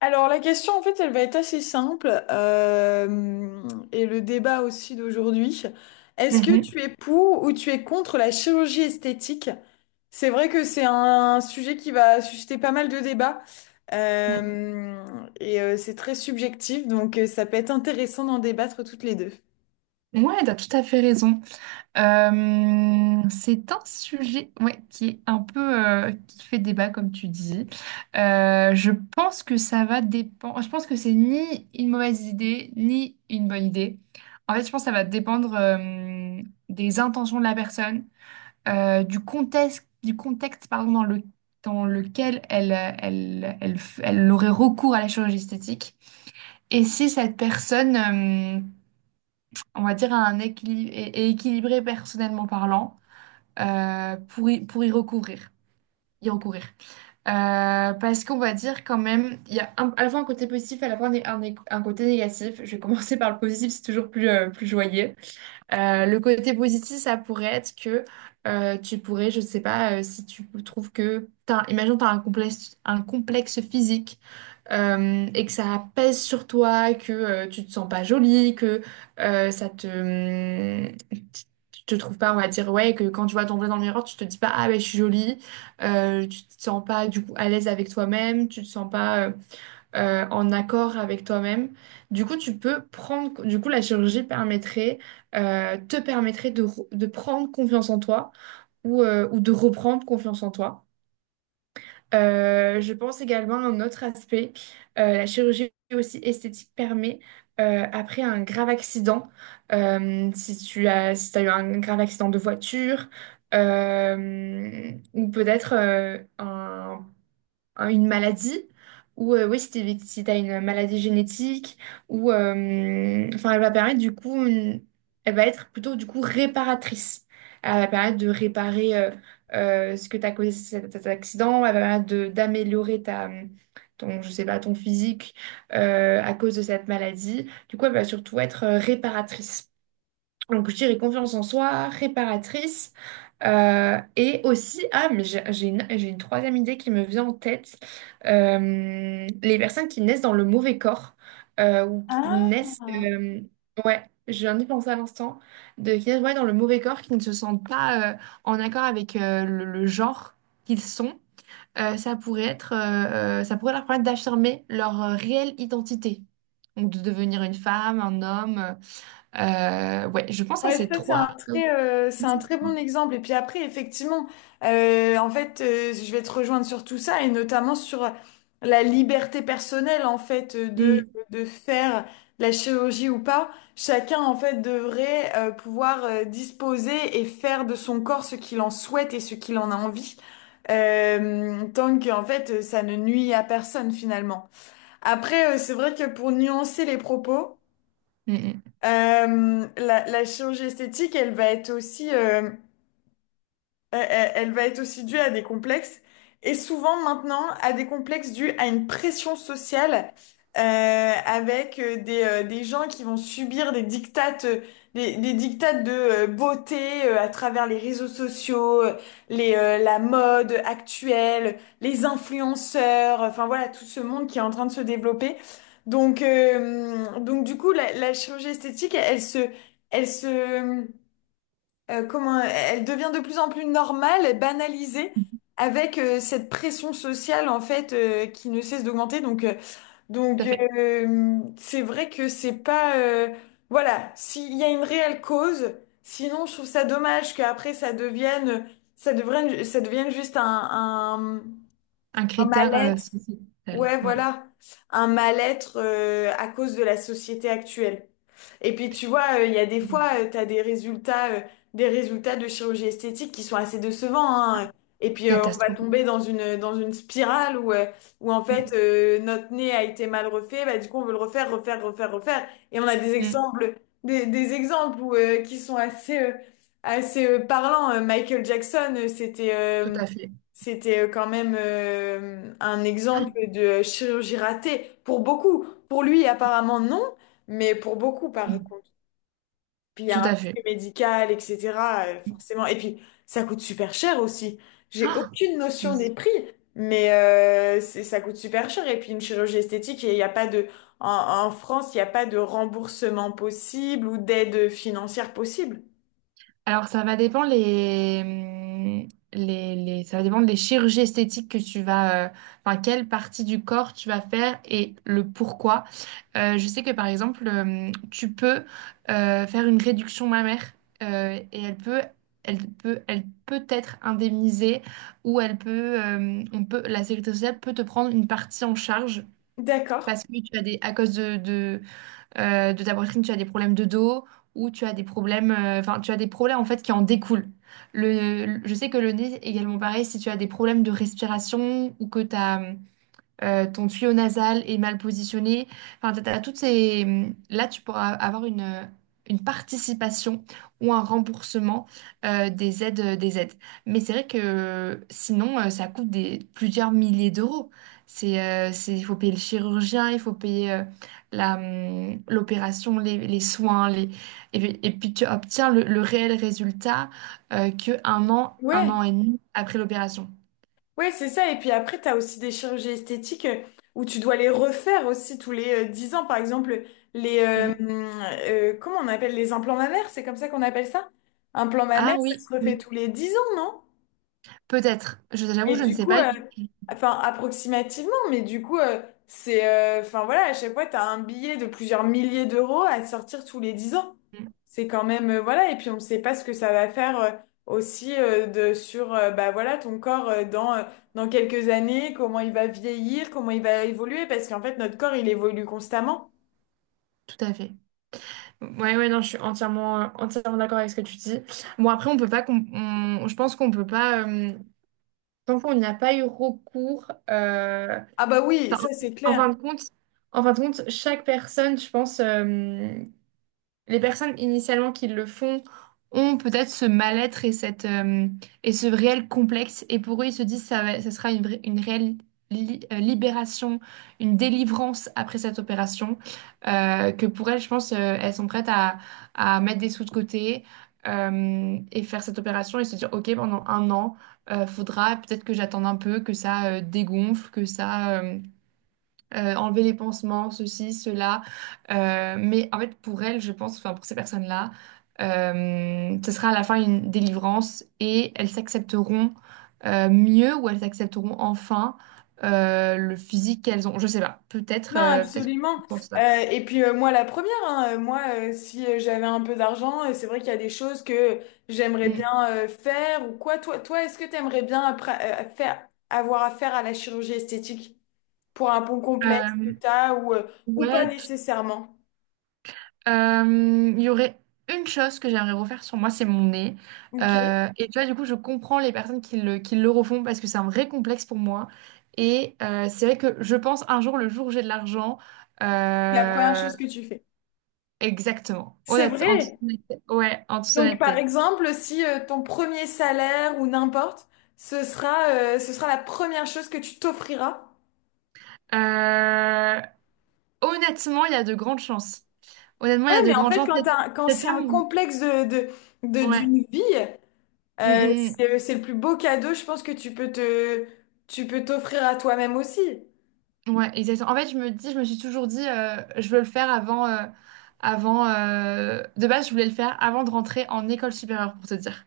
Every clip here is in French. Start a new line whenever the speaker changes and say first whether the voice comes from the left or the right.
left: Alors la question en fait elle va être assez simple et le débat aussi d'aujourd'hui. Est-ce que
right: Mhm.
left: tu es pour ou tu es contre la chirurgie esthétique? C'est vrai que c'est un sujet qui va susciter pas mal de débats
right: Mm.
left: euh, et c'est très subjectif donc ça peut être intéressant d'en débattre toutes les deux.
right: Mm. Ouais, t'as tout à fait raison. C'est un sujet, ouais, qui est un peu, qui fait débat, comme tu dis. Je pense que ça va dépendre. Je pense que c'est ni une mauvaise idée, ni une bonne idée. En fait, je pense que ça va dépendre, des intentions de la personne, du contexte pardon, dans lequel elle, elle, elle aurait recours à la chirurgie esthétique. Et si cette personne, on va dire, à un équilibre et équilibré personnellement parlant, pour y recourir. Y recourir. Parce qu'on va dire quand même, il y a à la fois un côté positif, à la fois un côté négatif. Je vais commencer par le positif, c'est toujours plus, plus joyeux. Le côté positif, ça pourrait être que, tu pourrais, je ne sais pas, si tu trouves que, imagine, tu as un complexe physique, et que ça pèse sur toi, que tu te sens pas jolie, que ça te... Tu te trouves pas, on va dire, ouais, que quand tu vois ton vrai dans le miroir, tu te dis pas, ah ben je suis jolie, tu te sens pas du coup à l'aise avec toi-même, tu te sens pas, en accord avec toi-même. Du coup, la chirurgie permettrait, te permettrait de, de prendre confiance en toi ou de reprendre confiance en toi. Je pense également à un autre aspect. La chirurgie aussi esthétique permet, après un grave accident, si tu as, si t'as eu un grave accident de voiture, ou peut-être, une maladie, ou oui, si t'as une maladie génétique, ou enfin, elle va permettre du coup elle va être plutôt du coup réparatrice, elle va permettre de réparer, ce que t'as causé cet accident, elle va permettre d'améliorer ta ton, je sais pas, ton physique, à cause de cette maladie, du coup elle va surtout être, réparatrice. Donc je dirais confiance en soi, réparatrice, et aussi, ah, mais j'ai une troisième idée qui me vient en tête. Les personnes qui naissent dans le mauvais corps, ou qui naissent,
left: Ah.
right: ouais, je viens d'y penser à l'instant, de qui naissent, ouais, dans le mauvais corps, qui ne se sentent pas, en accord avec, le genre qu'ils sont, ça pourrait leur permettre d'affirmer leur, réelle identité. Donc, de devenir une femme, un homme. Ouais, je pense à
left: Ouais,
right: ces
left: ça
right: trois. À
left: c'est un
right: ces
left: très
right: trois.
left: bon exemple. Et puis après, effectivement, en fait, je vais te rejoindre sur tout ça et notamment sur la liberté personnelle en fait de
right: Mm,
left: de faire la chirurgie ou pas. Chacun en fait devrait pouvoir disposer et faire de son corps ce qu'il en souhaite et ce qu'il en a envie. Tant que en fait ça ne nuit à personne finalement. Après, c'est vrai que pour nuancer les propos.
right: mm, mm.
left: La chirurgie esthétique, elle va être aussi elle va être aussi due à des complexes et souvent maintenant à des complexes dus à une pression sociale avec des gens qui vont subir des dictates de beauté à travers les réseaux sociaux, la mode actuelle, les influenceurs, enfin voilà tout ce monde qui est en train de se développer. Donc, du coup, la chirurgie esthétique, elle, elle se comment elle devient de plus en plus normale, et banalisée avec cette pression sociale en fait qui ne cesse d'augmenter. Donc
right: Tout à fait.
left: c'est vrai que c'est pas voilà, s'il y a une réelle cause, sinon je trouve ça dommage qu'après ça devienne juste un un,
right: Un
left: un
right: critère,
left: mal-être.
right: sociétal,
left: Ouais,
right: ouais.
left: voilà, un mal-être à cause de la société actuelle. Et puis tu vois, il y a des fois, tu as des résultats de chirurgie esthétique qui sont assez décevants, hein. Et puis on va
right: Catastrophique.
left: tomber dans une spirale où, en fait
right: Mm,
left: notre nez a été mal refait, bah, du coup on veut le refaire, refaire, refaire, refaire. Et on a
right: mm.
left: des exemples où, qui sont assez parlants. Michael Jackson, c'était...
right: Tout
left: euh,
right: à fait.
left: c'était euh, quand même un
right: Ah,
left: exemple de chirurgie ratée pour beaucoup. Pour lui, apparemment, non, mais pour beaucoup, par
right: mm.
left: contre. Puis il y
right: Tout
left: a un
right: à fait.
left: risque médical, etc. Forcément. Et puis, ça coûte super cher aussi. J'ai
right: Ah,
left: aucune
right: ça.
left: notion des prix, mais ça coûte super cher. Et puis, une chirurgie esthétique, il n'y a pas de... En, en France, il n'y a pas de remboursement possible ou d'aide financière possible.
right: Alors, ça va dépendre des chirurgies esthétiques que tu vas, enfin, quelle partie du corps tu vas faire et le pourquoi. Je sais que par exemple, tu peux, faire une réduction mammaire, et elle peut être indemnisée, ou elle peut, on peut, la sécurité sociale peut te prendre une partie en charge,
left: D'accord.
right: parce que à cause de ta poitrine, tu as des problèmes de dos, ou tu as des problèmes en fait qui en découlent. Je sais que le nez également pareil, si tu as des problèmes de respiration, ou que tu as, ton tuyau nasal est mal positionné. Enfin, t'as toutes ces... Là, tu pourras avoir une participation, ou un remboursement, des aides, des aides. Mais c'est vrai que, sinon, ça coûte plusieurs milliers d'euros. Il faut payer le chirurgien, il faut payer, l'opération, les soins, les... Et puis, tu obtiens le réel résultat, que un
left: Ouais.
right: an et demi après l'opération.
left: Ouais, c'est ça. Et puis après, tu as aussi des chirurgies esthétiques où tu dois les refaire aussi tous les 10 ans. Par exemple, les...
right: Mm.
left: comment on appelle les implants mammaires? C'est comme ça qu'on appelle ça? Implant mammaire,
right: Ah
left: ça
right: oui,
left: se refait
right: oui.
left: tous les 10 ans, non?
right: Peut-être. J'avoue,
left: Mais
right: je ne
left: du
right: sais
left: coup,
right: pas tout.
left: enfin approximativement, mais du coup, c'est, enfin voilà, à chaque fois, t'as un billet de plusieurs milliers d'euros à sortir tous les 10 ans.
right: Mm.
left: C'est quand même, voilà, et puis on ne sait pas ce que ça va faire aussi bah voilà, ton corps dans quelques années, comment il va vieillir, comment il va évoluer, parce qu'en fait, notre corps, il évolue constamment.
right: Tout à fait. Ouais, ouais, non, je suis entièrement d'accord avec ce que tu dis. Bon, après, on peut pas, com- on- je pense qu'on peut pas, tant qu'on n'y a pas eu recours,
left: Ah bah oui,
right: enfin,
left: ça c'est
right: en fin
left: clair.
right: de compte, en fin de compte, chaque personne, je pense, les personnes initialement qui le font ont peut-être ce mal-être, et cette et ce réel complexe, et pour eux ils se disent ça sera une réelle libération, une délivrance après cette opération, que pour elles, je pense, elles sont prêtes à mettre des sous de côté, et faire cette opération, et se dire ok pendant un an, faudra peut-être que j'attende un peu que ça, dégonfle, que ça, enlever les pansements, ceci, cela. Mais en fait, pour elles, je pense, enfin pour ces personnes-là, ce sera à la fin une délivrance, et elles s'accepteront, mieux, ou elles accepteront enfin, le physique qu'elles ont. Je sais pas. Peut-être,
left: Non,
right: euh, peut-être que
left: absolument.
right: je pense
left: Euh,
right: ça.
left: et puis moi, la première, hein, si j'avais un peu d'argent, c'est vrai qu'il y a des choses que j'aimerais bien
right: Mm.
left: faire ou quoi. Toi, est-ce que tu aimerais bien après, avoir affaire à la chirurgie esthétique pour un bon complexe que
right: Euh,
left: t'as ou, ou pas
right: ouais.
left: nécessairement?
right: Il y aurait une chose que j'aimerais refaire sur moi, c'est mon nez.
left: Ok. C'est.
right: Et tu vois, du coup, je comprends les personnes qui le refont, parce que c'est un vrai complexe pour moi. Et, c'est vrai que je pense un jour, le jour où j'ai de l'argent,
left: La première
right: euh,
left: chose que tu fais.
right: exactement.
left: C'est
right: En toute
left: vrai.
right: honnêteté. Ouais, en toute
left: Donc, par
right: honnêteté.
left: exemple, si ton premier salaire ou n'importe, ce sera la première chose que tu t'offriras.
right: Euh, Honnêtement, il y a de grandes chances. Honnêtement, il y
left: Ouais,
right: a de
left: mais en
right: grandes
left: fait,
right: chances. Peut-être
left: quand
right: peut-être
left: c'est
right: pas
left: un
right: mon...
left: complexe
right: Ouais.
left: d'une vie,
right: Mm, mm, mm.
left: c'est le plus beau cadeau, je pense, que tu peux t'offrir à toi-même aussi.
right: Ouais, exactement. En fait, je me dis, je me suis toujours dit, je veux le faire avant. De base, je voulais le faire avant de rentrer en école supérieure, pour te dire.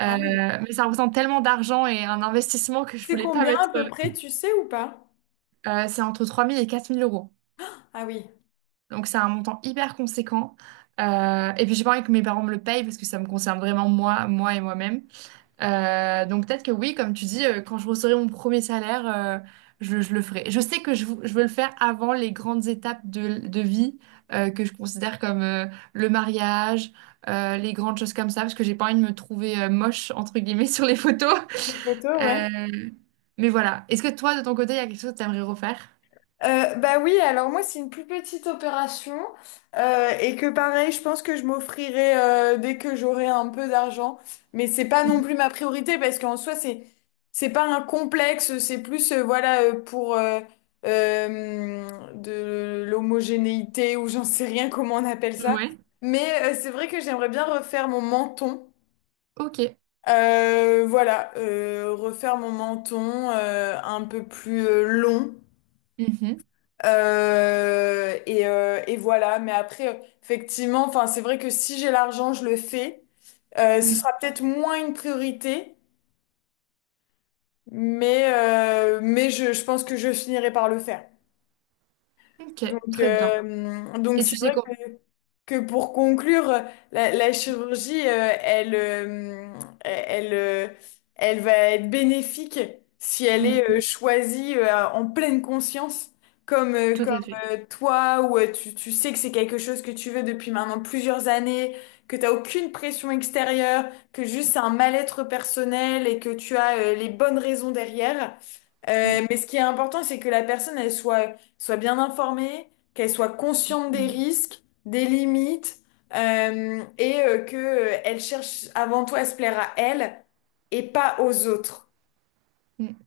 left: Ah oui.
right: Mais ça représente tellement d'argent et un investissement que je
left: C'est
right: voulais pas
left: combien à
right: mettre.
left: peu près, tu sais ou pas?
right: C'est entre 3 000 et 4 000 euros.
left: Ah oui.
right: Donc, c'est un montant hyper conséquent. Et puis, j'ai pas envie que mes parents me le payent, parce que ça me concerne vraiment moi, moi et moi-même. Donc, peut-être que oui, comme tu dis, quand je recevrai mon premier salaire, je le ferai. Je sais que je veux le faire avant les grandes étapes de vie, que je considère comme, le mariage, les grandes choses comme ça, parce que j'ai pas envie de me trouver, moche, entre guillemets, sur les photos.
left: Ces photos, ouais.
right: Euh, mais voilà. Est-ce que toi, de ton côté, il y a quelque chose que tu aimerais refaire?
left: Bah oui, alors moi c'est une plus petite opération et que pareil, je pense que je m'offrirai dès que j'aurai un peu d'argent, mais c'est pas non
right: Mhm.
left: plus ma priorité parce qu'en soi c'est pas un complexe, c'est plus voilà pour euh, de l'homogénéité ou j'en sais rien comment on appelle ça,
right: Ouais.
left: mais c'est vrai que j'aimerais bien refaire mon menton.
right: Ok.
left: Voilà, refaire mon menton un peu plus long.
right: Mhm.
left: Et voilà. Mais après, effectivement, enfin, c'est vrai que si j'ai l'argent, je le fais. Ce
right: Mm.
left: sera peut-être moins une priorité, mais je pense que je finirai par le faire.
right: Ok,
left: Donc,
right: très bien. Et
left: c'est
right: tu sais
left: vrai
right: quoi?
left: que pour conclure, la chirurgie, elle, euh, elle va être bénéfique si elle est
right: Mm, mm.
left: choisie en pleine conscience, comme, euh,
right: Tout
left: comme
right: à fait.
left: euh, toi, où tu sais que c'est quelque chose que tu veux depuis maintenant plusieurs années, que tu n'as aucune pression extérieure, que juste c'est un mal-être personnel et que tu as les bonnes raisons derrière.
right: Mm,
left: Mais ce qui est important, c'est que la personne, elle soit soient bien informées, qu'elles soient conscientes des
right: mm.
left: risques, des limites, et que elles cherchent avant tout à se plaire à elles et pas aux autres.
right: Mm.